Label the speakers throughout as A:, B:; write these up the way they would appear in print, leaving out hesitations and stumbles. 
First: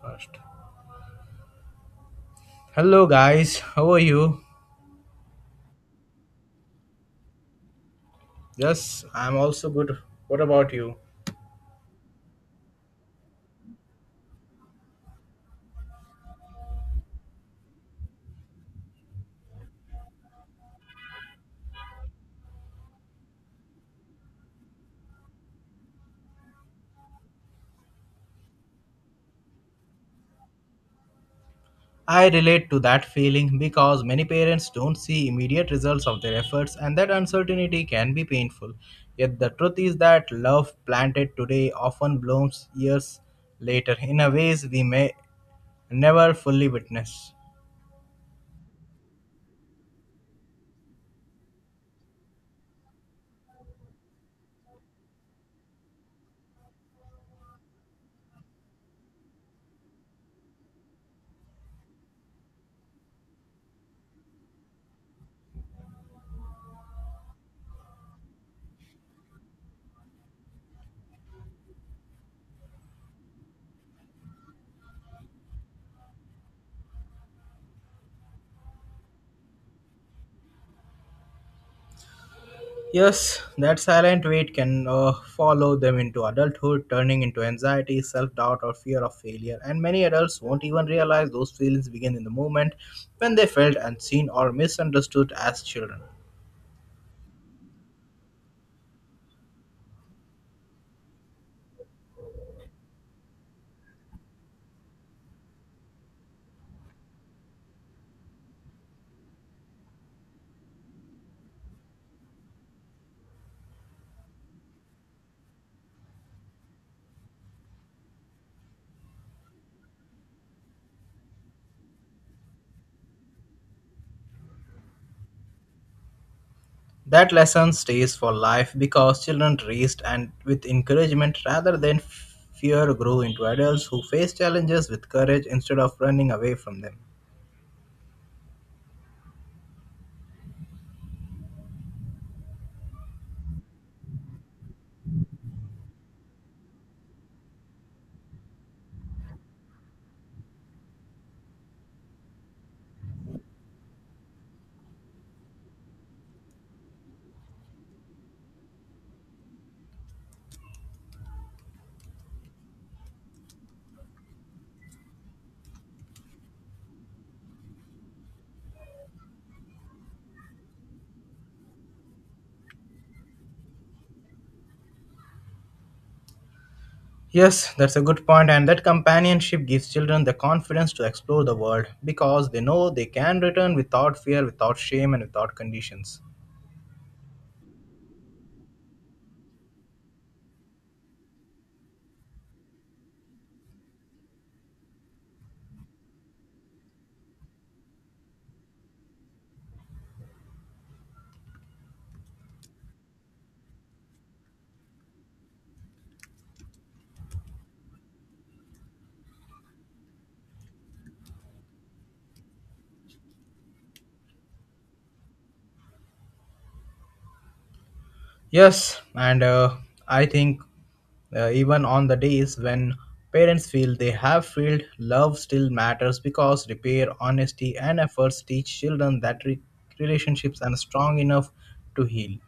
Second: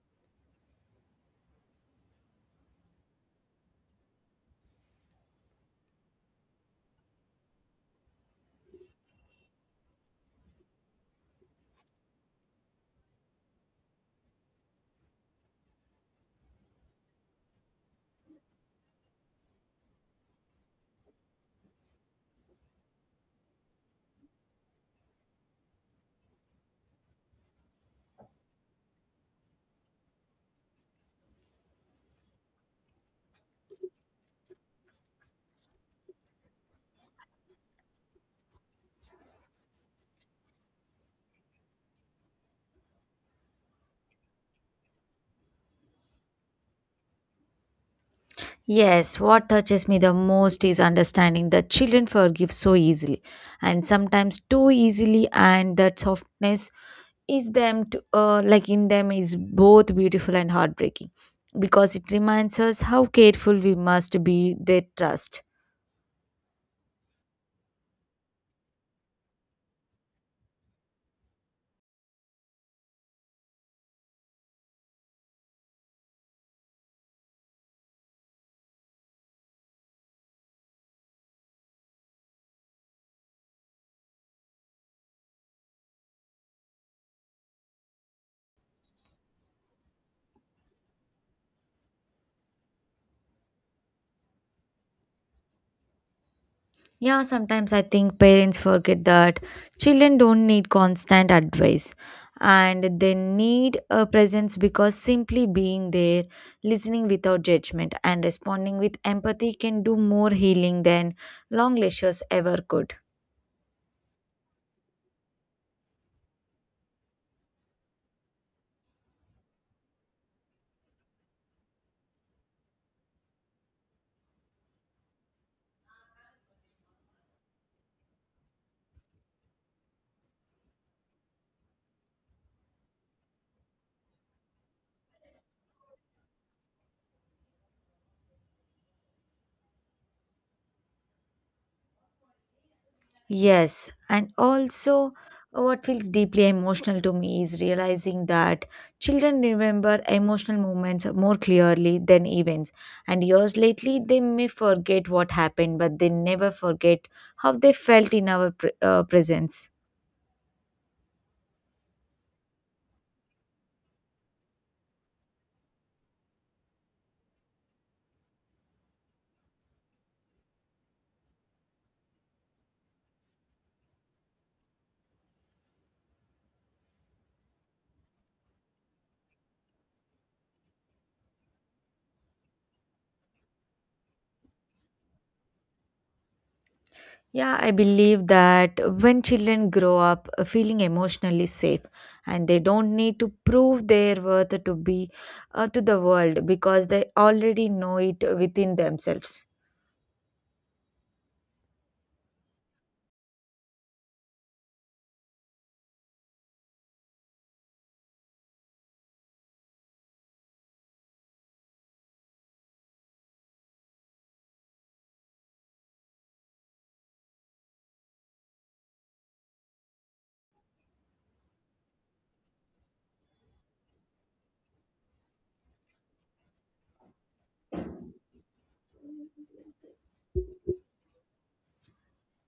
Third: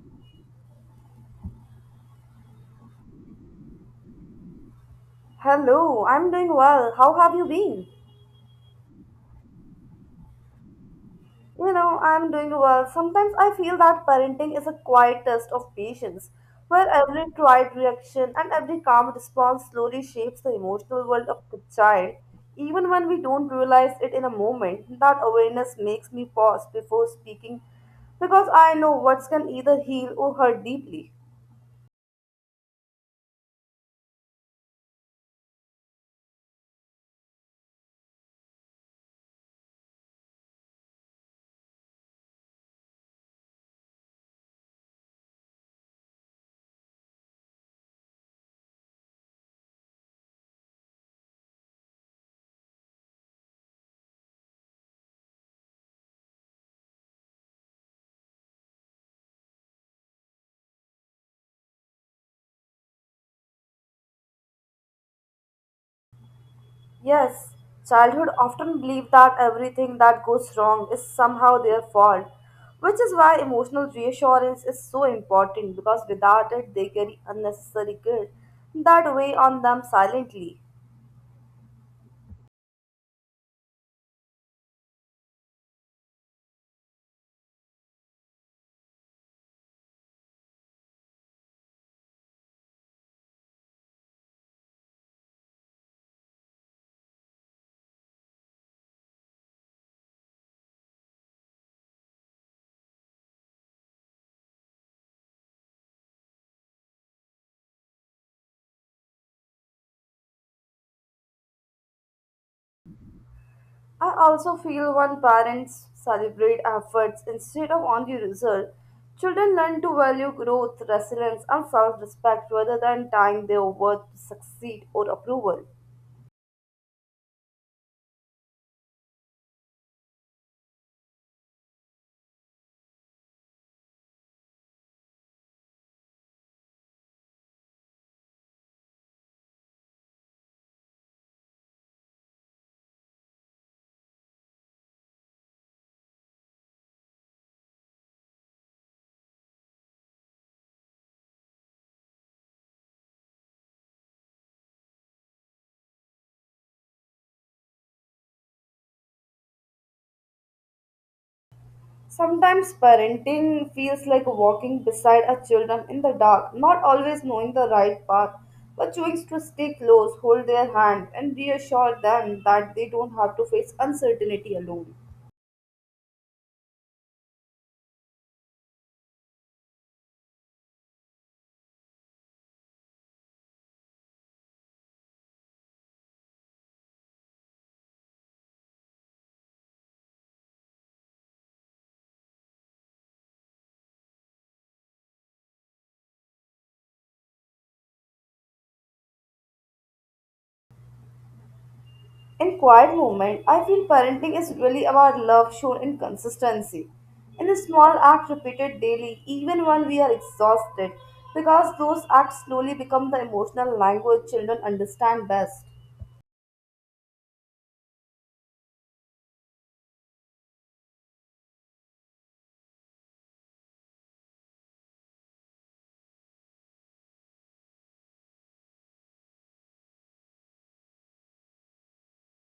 A: First. Hello guys, how are you?
B: Hello, I'm doing well. How have you been?
A: Yes, I'm also good. What about you?
B: I'm doing well. Sometimes I feel that parenting is a quiet test of patience, where every quiet reaction and every calm response slowly shapes the emotional world of the child. Even when we don't realize it in a moment, that awareness makes me pause before speaking because I know words can either heal or hurt deeply.
A: I relate to that feeling because many parents don't see immediate results of their efforts, and that uncertainty can be painful. Yet the truth is that love planted today often blooms years later in a ways we may never fully witness.
C: Yes, what touches me the most is understanding that children forgive so easily and sometimes too easily, and that softness is them to, like in them is both beautiful and heartbreaking because it reminds us how careful we must be their trust.
B: Yes, childhood often believe that everything that goes wrong is somehow their fault, which is why emotional reassurance is so important because without it they carry unnecessary guilt that weigh on them silently.
A: Yes, that silent weight can follow them into adulthood, turning into anxiety, self doubt, or fear of failure. And many adults won't even realize those feelings begin in the moment when they felt unseen or misunderstood as children.
C: Yeah, sometimes I think parents forget that children don't need constant advice and they need a presence because simply being there, listening without judgment, and responding with empathy can do more healing than long lectures ever could.
B: I also feel when parents celebrate efforts instead of only results, children learn to value growth, resilience, and self-respect rather than tying their worth to succeed or approval.
A: That lesson stays for life because children raised and with encouragement rather than fear grow into adults who face challenges with courage instead of running away from them.
C: Yes, and also what feels deeply emotional to me is realizing that children remember emotional moments more clearly than events. And years lately, they may forget what happened, but they never forget how they felt in our presence.
B: Sometimes parenting feels like walking beside our children in the dark, not always knowing the right path, but choosing to stay close, hold their hand, and reassure them that they don't have to face uncertainty alone.
A: Yes, that's a good point, and that companionship gives children the confidence to explore the world because they know they can return without fear, without shame, and without conditions.
C: Yeah, I believe that when children grow up feeling emotionally safe, and they don't need to prove their worth to be to the world because they already know it within themselves.
B: In quiet moment, I feel parenting is really about love shown in consistency. In a small act repeated daily, even when we are exhausted, because those acts slowly become the emotional language children understand best.
A: Yes, and I think even on the days when parents feel they have failed, love still matters because repair, honesty, and efforts teach children that relationships are strong enough to heal.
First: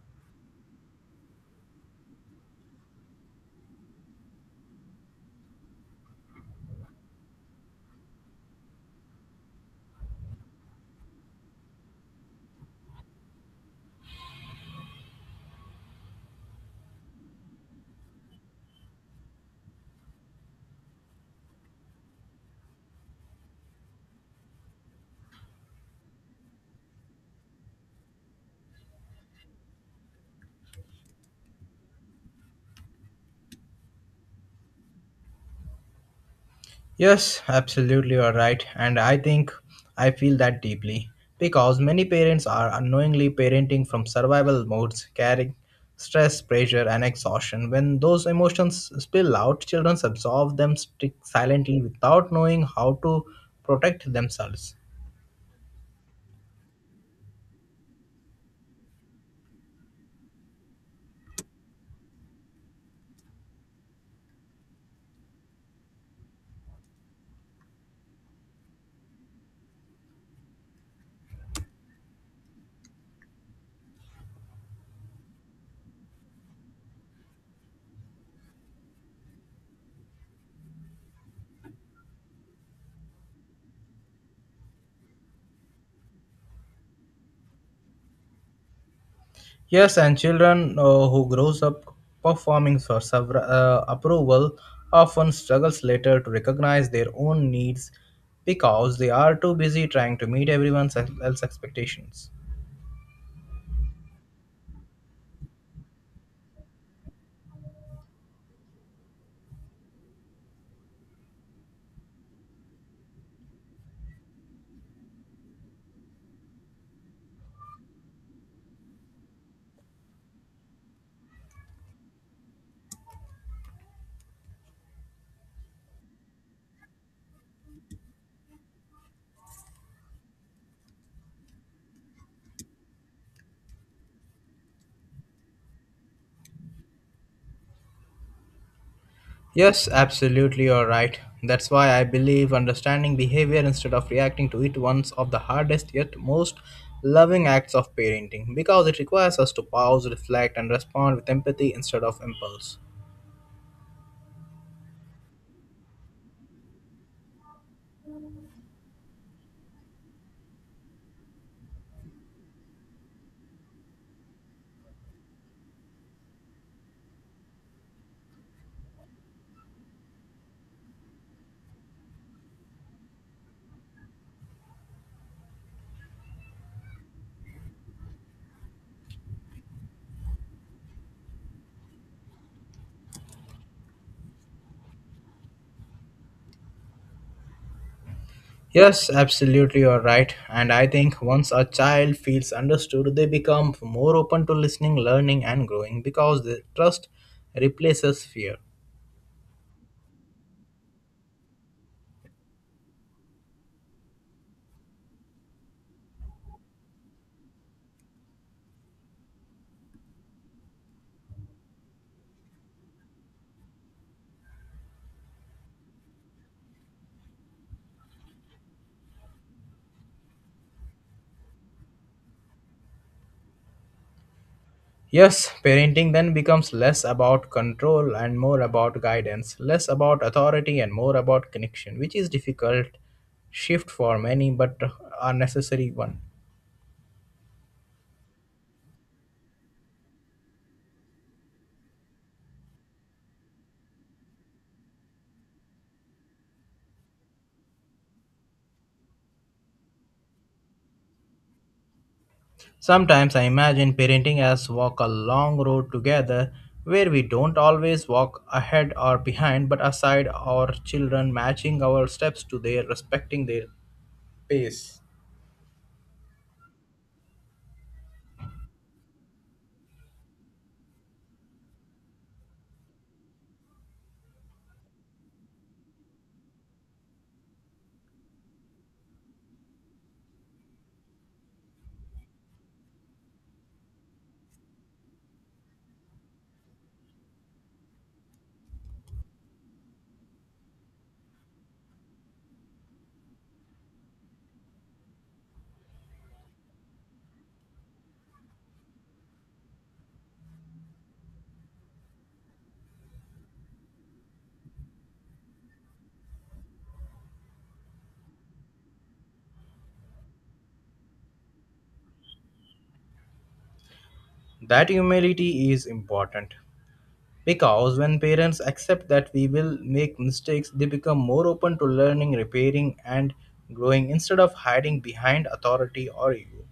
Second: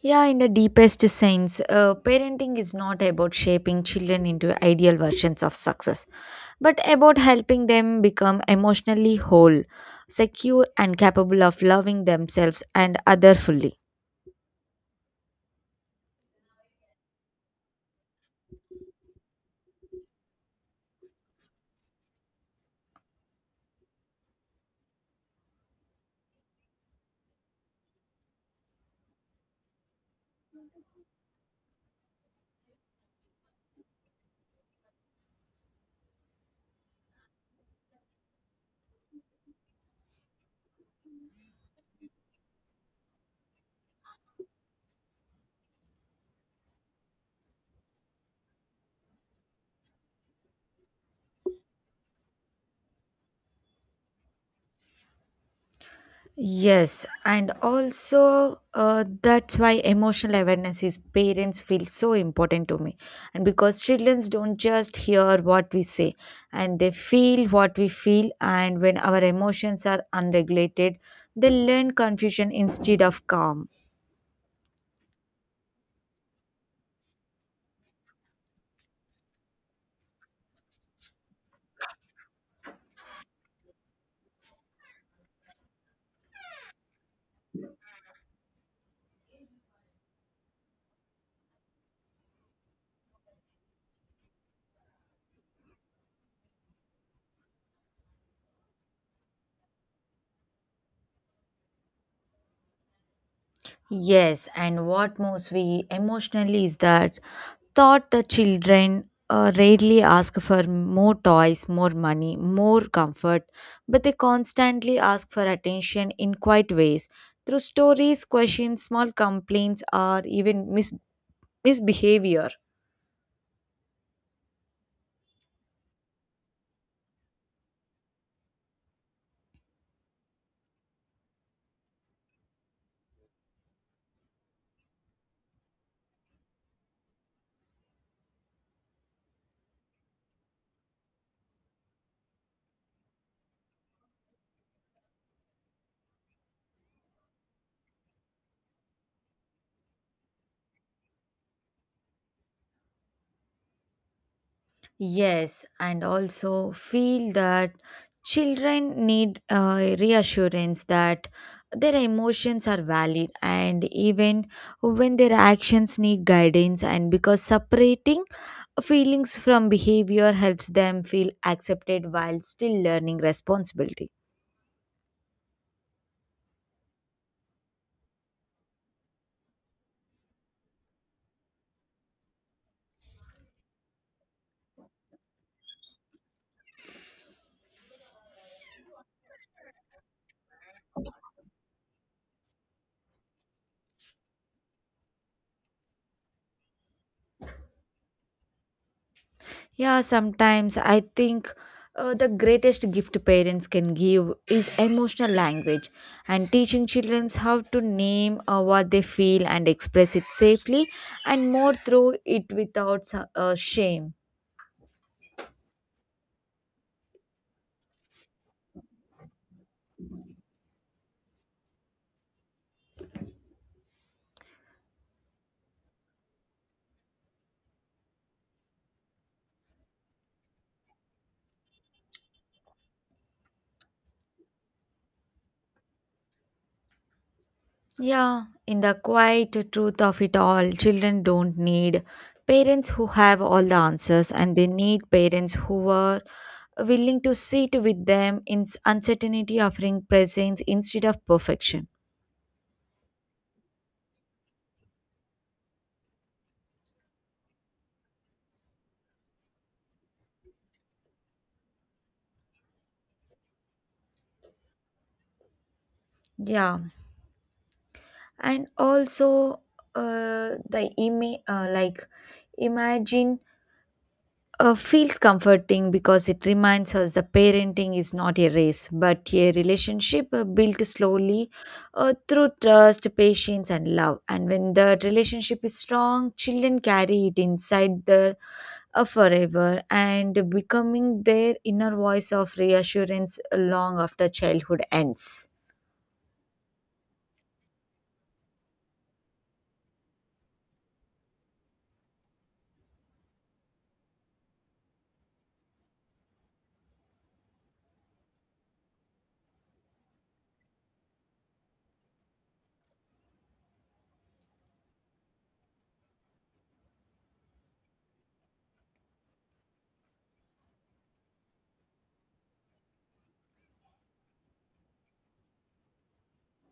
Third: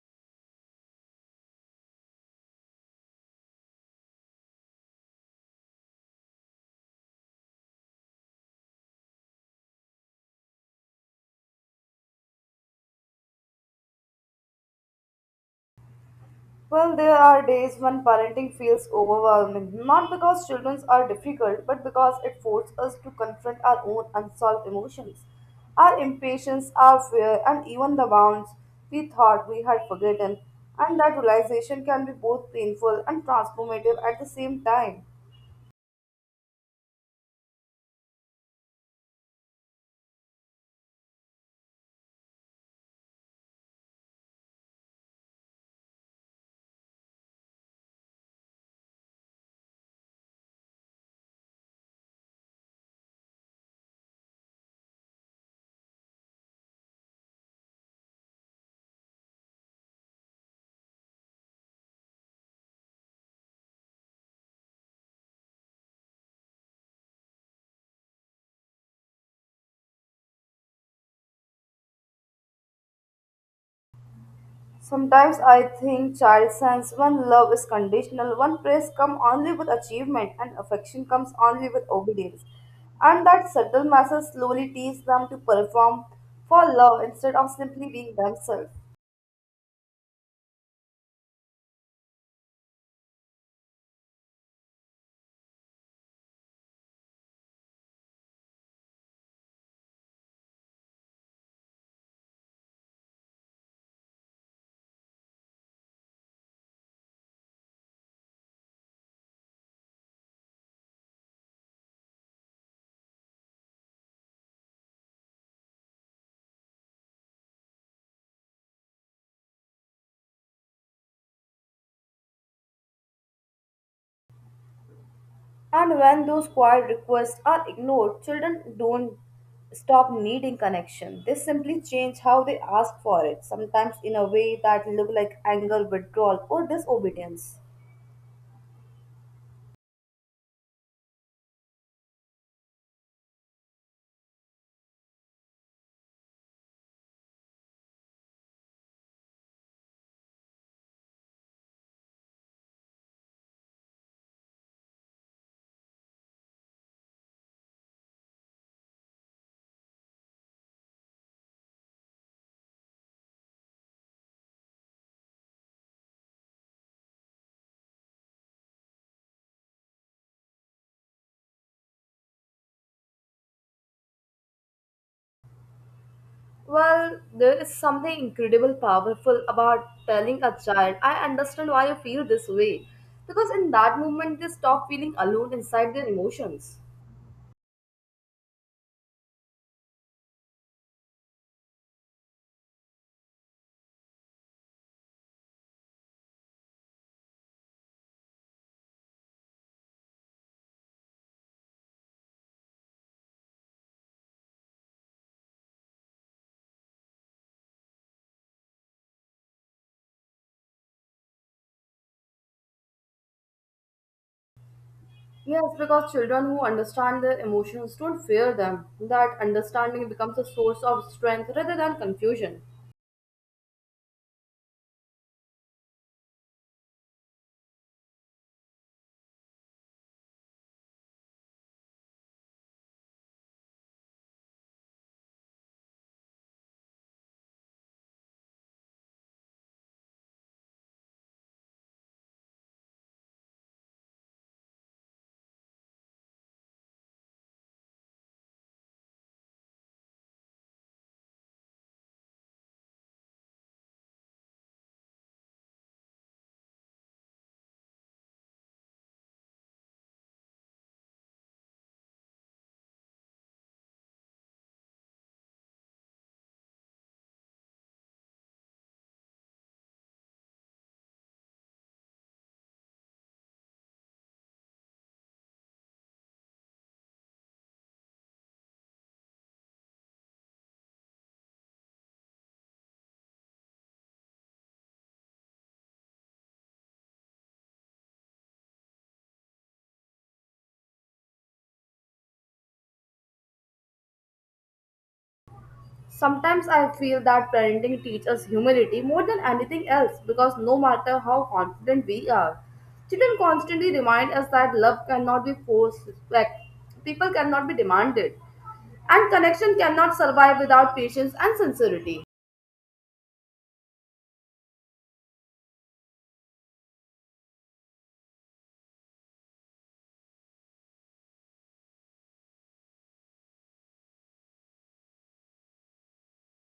C: Yeah, in the deepest sense, parenting is not about shaping children into ideal versions of success, but about helping them become emotionally whole, secure, and capable of loving themselves and other fully.
B: Well, there are days when parenting feels overwhelming, not because children are difficult, but because it forces us to confront our own unsolved emotions, our impatience, our fear, and even the bounds we thought we had forgotten. And that realization can be both painful and transformative at the same time.
A: Yes, absolutely, you're right. And I think I feel that deeply because many parents are unknowingly parenting from survival modes, carrying stress, pressure, and exhaustion. When those emotions spill out, children absorb them silently without knowing how to protect themselves.
C: Yes, and also that's why emotional awareness is parents feel so important to me. And because children don't just hear what we say, and they feel what we feel. And when our emotions are unregulated, they learn confusion instead of calm.
B: Sometimes I think child sense when love is conditional, when praise comes only with achievement and affection comes only with obedience. And that subtle message slowly teaches them to perform for love instead of simply being themselves.
A: Yes, and children who grows up performing for several, approval often struggles later to recognize their own needs because they are too busy trying to meet everyone else's expectations.
C: Yes, and what moves me emotionally is that thought the children rarely ask for more toys, more money, more comfort, but they constantly ask for attention in quiet ways through stories, questions, small complaints, or even misbehavior.
B: And when those quiet requests are ignored, children don't stop needing connection. They simply change how they ask for it, sometimes in a way that look like anger, withdrawal, or disobedience.
A: Yes, absolutely, you're right. That's why I believe understanding behavior instead of reacting to it one's of the hardest yet most loving acts of parenting because it requires us to pause, reflect, and respond with empathy instead of impulse.
C: Yes, and also feel that children need reassurance that their emotions are valid and even when their actions need guidance and because separating feelings from behavior helps them feel accepted while still learning responsibility.
B: Well, there is something incredible powerful about telling a child, I understand why you feel this way. Because in that moment, they stop feeling alone inside their emotions.
A: Yes, absolutely, you're right. And I think once a child feels understood, they become more open to listening, learning, and growing because the trust replaces fear.
C: Yeah, sometimes I think the greatest gift parents can give is emotional language and teaching children how to name what they feel and express it safely and more through it without shame.
B: Yes, because children who understand their emotions don't fear them. That understanding becomes a source of strength rather than confusion.
A: Yes, parenting then becomes less about control and more about guidance, less about authority and more about connection, which is difficult shift for many but a necessary one.
C: Yeah, in the quiet truth of it all, children don't need parents who have all the answers and they need parents who are willing to sit with them in s- uncertainty, offering presence instead of perfection.
A: Sometimes I imagine parenting as walk a long road together where we don't always walk ahead or behind but aside our children matching our steps to their respecting their pace.
C: Yeah. And also like imagine feels comforting because it reminds us the parenting is not a race but a relationship built slowly through trust patience and love and when the relationship is strong children carry it inside their forever and becoming their inner voice of reassurance long after childhood ends.
B: Sometimes I feel that parenting teaches us humility more than anything else because no matter how confident we are, children constantly remind us that love cannot be forced, respect, people cannot be demanded, and connection cannot survive without patience and sincerity.
A: That humility is important because when parents accept that we will make mistakes, they become more open to learning, repairing, and growing instead of hiding behind authority or ego.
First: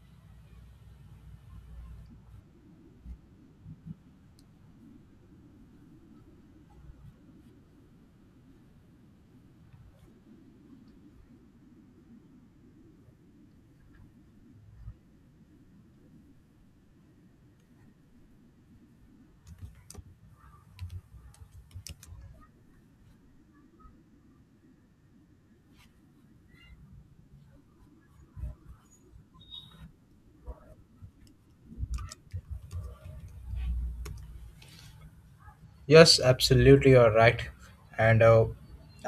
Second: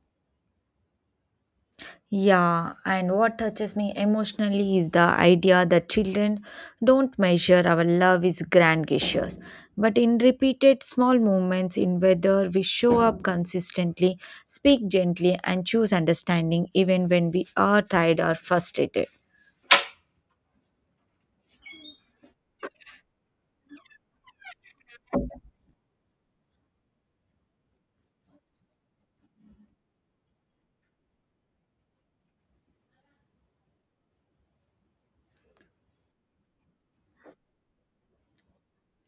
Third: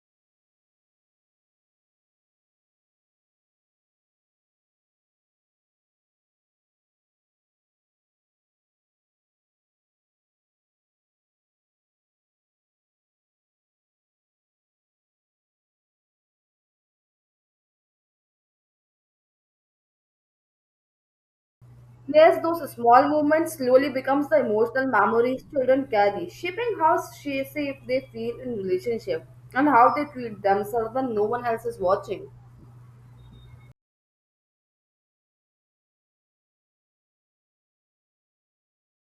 C: Yeah, and what touches me emotionally is the idea that children don't measure our love is grand gestures, but in repeated small moments in whether we show up consistently, speak gently, and choose understanding even when we are tired or frustrated.
B: Yes, those small moments slowly becomes the emotional memories children carry, shaping how safe they feel in relationship and how they treat themselves when no one else is watching.
A: Yes, absolutely, you're right. And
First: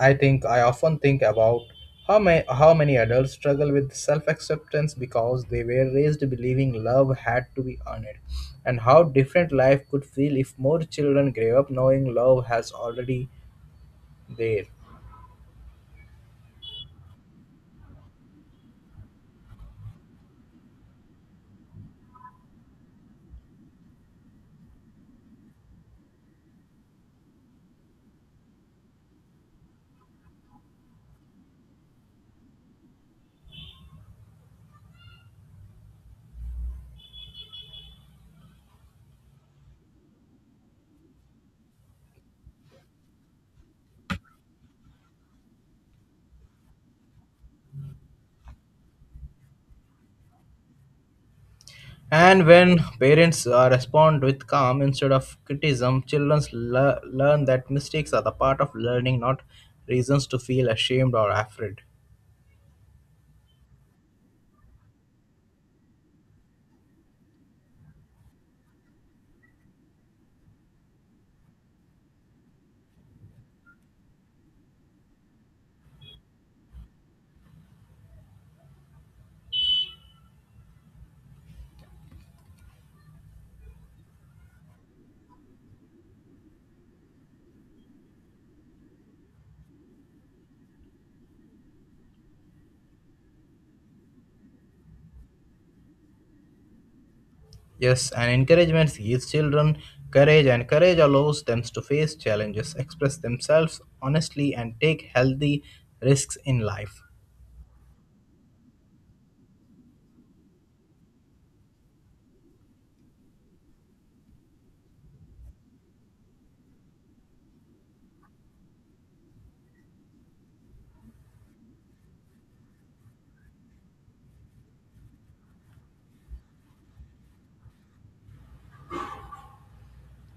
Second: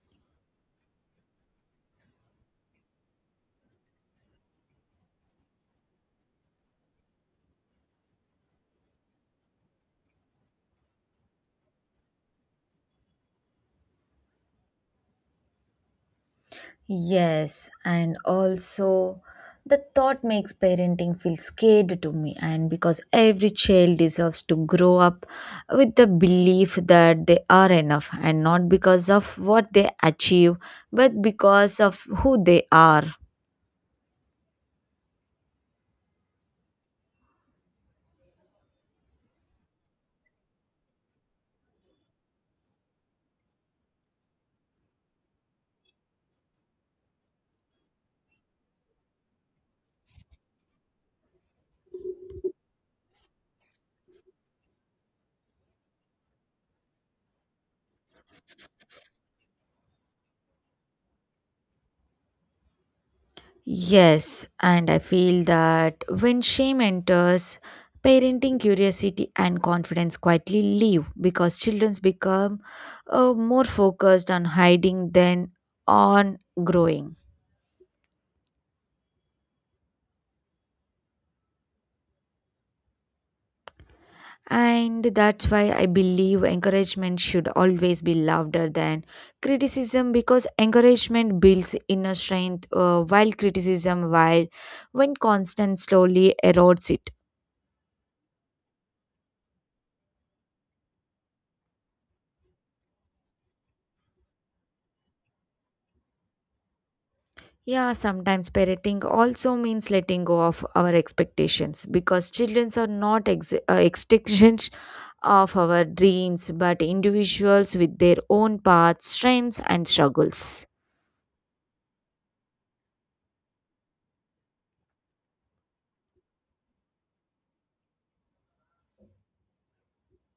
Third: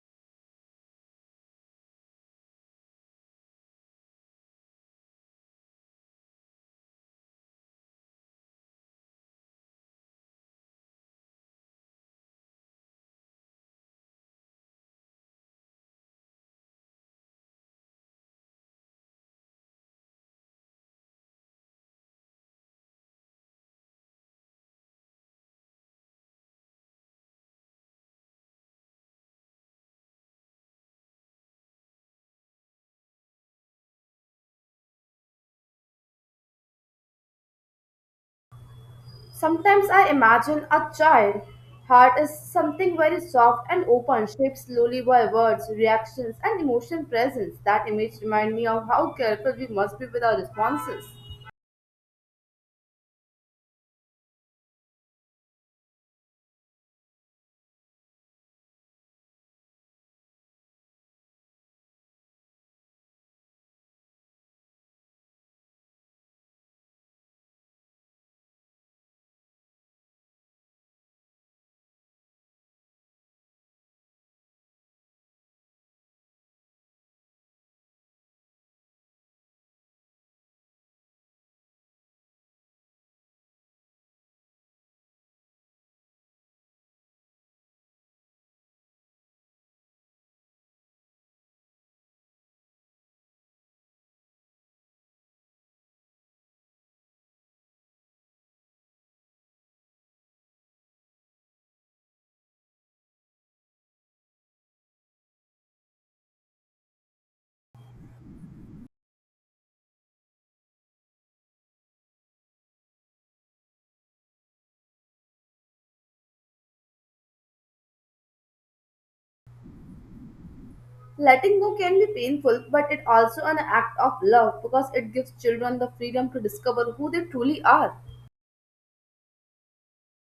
A: I think I often think about how many adults struggle with self-acceptance because they were raised believing love had to be earned, and how different life could feel if more children grew up knowing love has already there.
C: Yes, and also the thought makes parenting feel scared to me, and because every child deserves to grow up with the belief that they are enough, and not because of what they achieve, but because of who they are.
B: Sometimes I imagine a child heart is something very soft and open, shaped slowly by words, reactions, and emotion. Presence. That image reminds me of how careful we must be with our responses.
A: And when parents respond with calm instead of criticism, children learn that mistakes are the part of learning, not reasons to feel ashamed or afraid.
C: Yes, and I feel that when shame enters, parenting curiosity and confidence quietly leave because children become more focused on hiding than on growing. And that's why I believe encouragement should always be louder than criticism because encouragement builds inner strength while criticism, while when constant, slowly erodes it.
A: Yes, and encouragement gives children courage, and courage allows them to face challenges, express themselves honestly, and take healthy risks in life.
C: Yeah, sometimes parenting also means letting go of our expectations because children are not extensions of our dreams but individuals with their own paths, strengths, and struggles.
B: Letting go can be painful, but it also an act of love because it gives children the freedom to discover who they truly are.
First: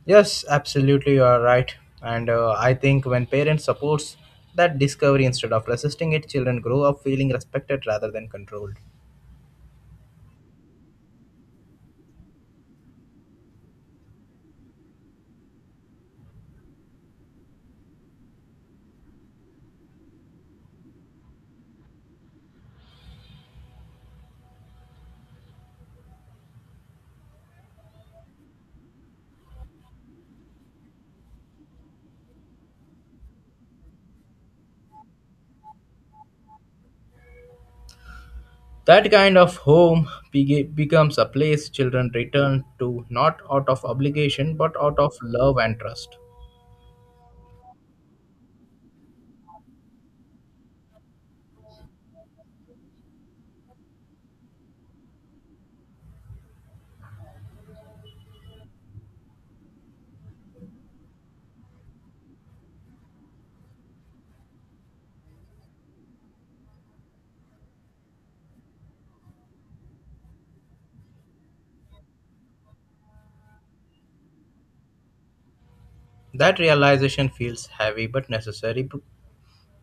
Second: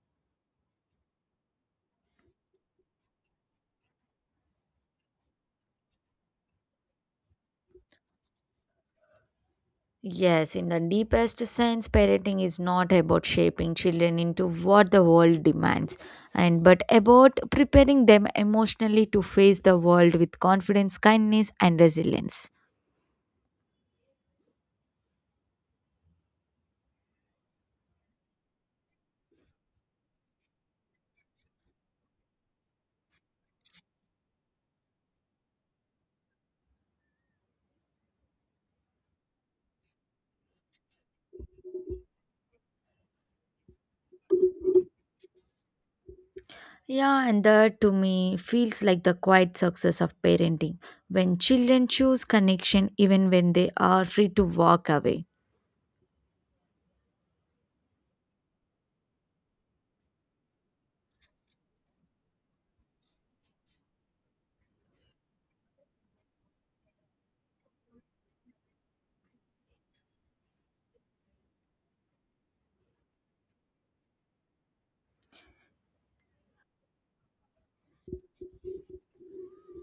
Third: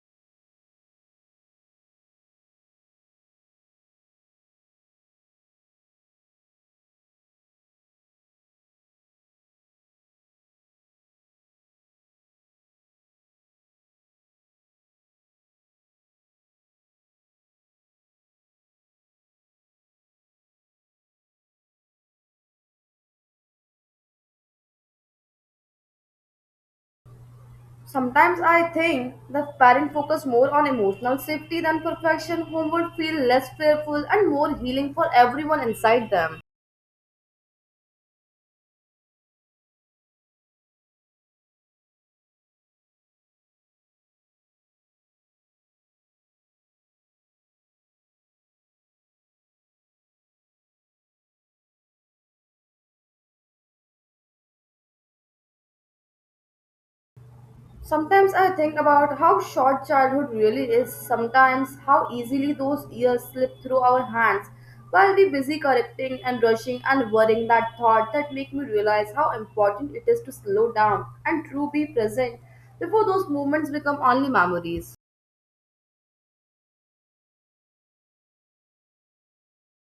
A: Yes, absolutely, you are right. And I think when parents supports that discovery instead of resisting it, children grow up feeling respected rather than controlled.
C: Yes, in the deepest sense, parenting is not about shaping children into what the world demands, and but about preparing them emotionally to face the world with confidence, kindness, and resilience.
B: Sometimes I think the parent focus more on emotional safety than perfection, whom would feel less fearful and more healing for everyone inside them.
A: That kind of home becomes a place children return to not out of obligation but out of love and trust.
C: Yeah, and that to me feels like the quiet success of parenting when children choose connection even when they are free to walk away.
B: Sometimes I think about how short childhood really is, sometimes how easily those years slip through our hands while we're busy correcting and rushing and worrying that thought that make me realize how important it is to slow down and truly be present before those moments become only memories.
A: That realization feels heavy but necessary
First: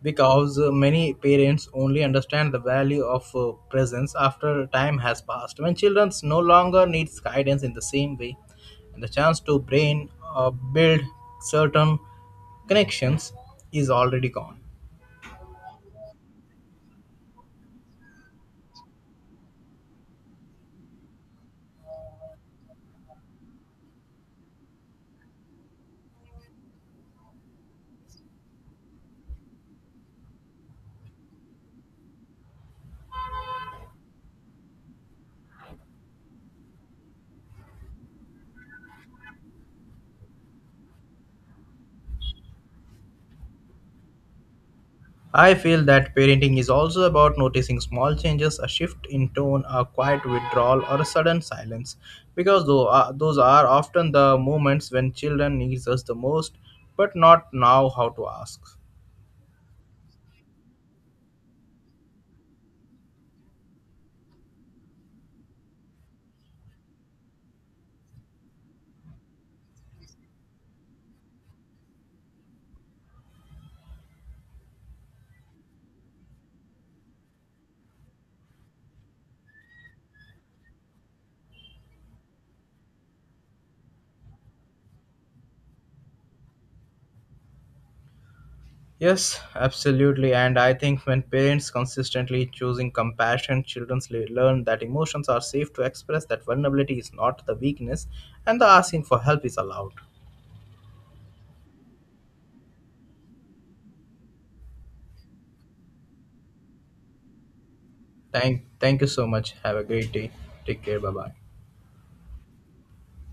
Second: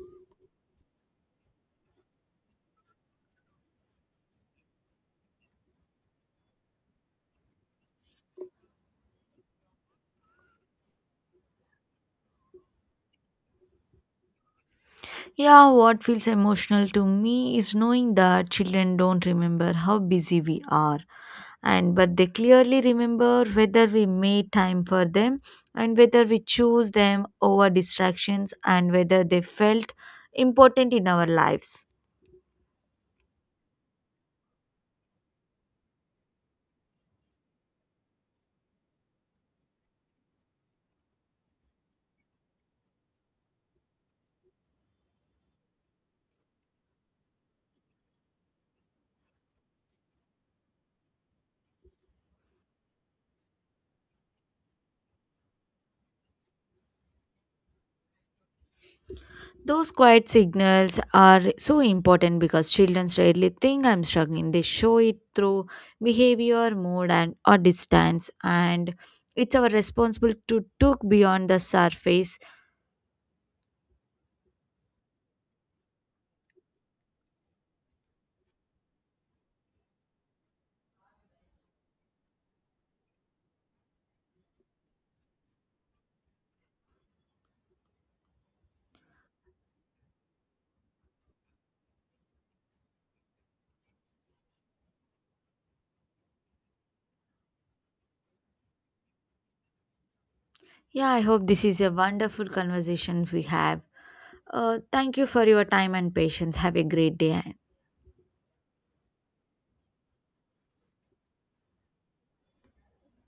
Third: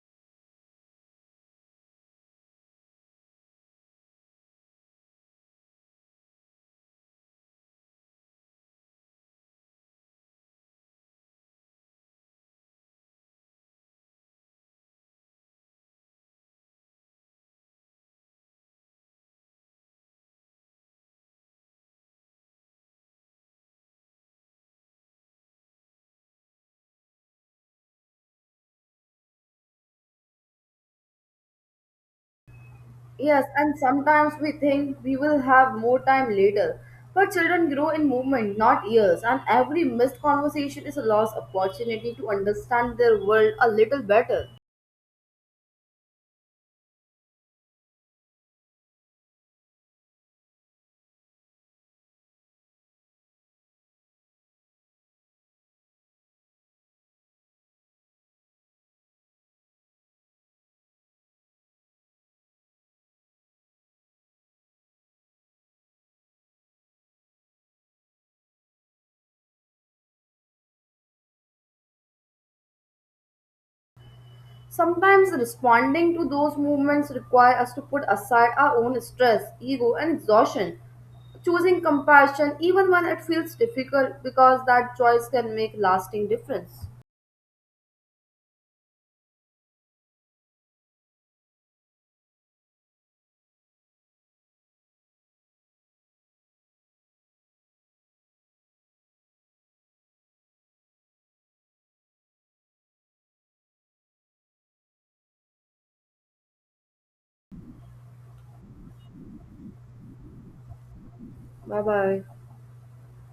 A: because many parents only understand the value of presence after time has passed when children no longer needs guidance in the same way, and the chance to brain uh, build certain connections is already gone.
C: Yeah, what feels emotional to me is knowing that children don't remember how busy we are and but they clearly remember whether we made time for them and whether we choose them over distractions and whether they felt important in our lives.
B: Yes, and sometimes we think we will have more time later. But children grow in movement, not years, and every missed conversation is a lost opportunity to understand their world a little better.
A: I feel that parenting is also about noticing small changes, a shift in tone, a quiet withdrawal, or a sudden silence, because those are often the moments when children needs us the most but not now how to ask.
C: Those quiet signals are so important because children rarely think I'm struggling. They show it through behavior, mood, and or distance. And it's our responsibility to look beyond the surface.
B: Sometimes responding to those movements require us to put aside our own stress, ego, and exhaustion. Choosing compassion even when it feels difficult because that choice can make lasting difference.
A: Yes, absolutely. And I think when parents consistently choosing compassion, children learn that emotions are safe to express, that vulnerability is not the weakness, and the asking for help is allowed.
C: Yeah, I hope this is a wonderful conversation we have. Thank you for your time and patience. Have a great day.
A: Thank you so much. Have a great day. Take care. Bye bye.
B: Bye bye.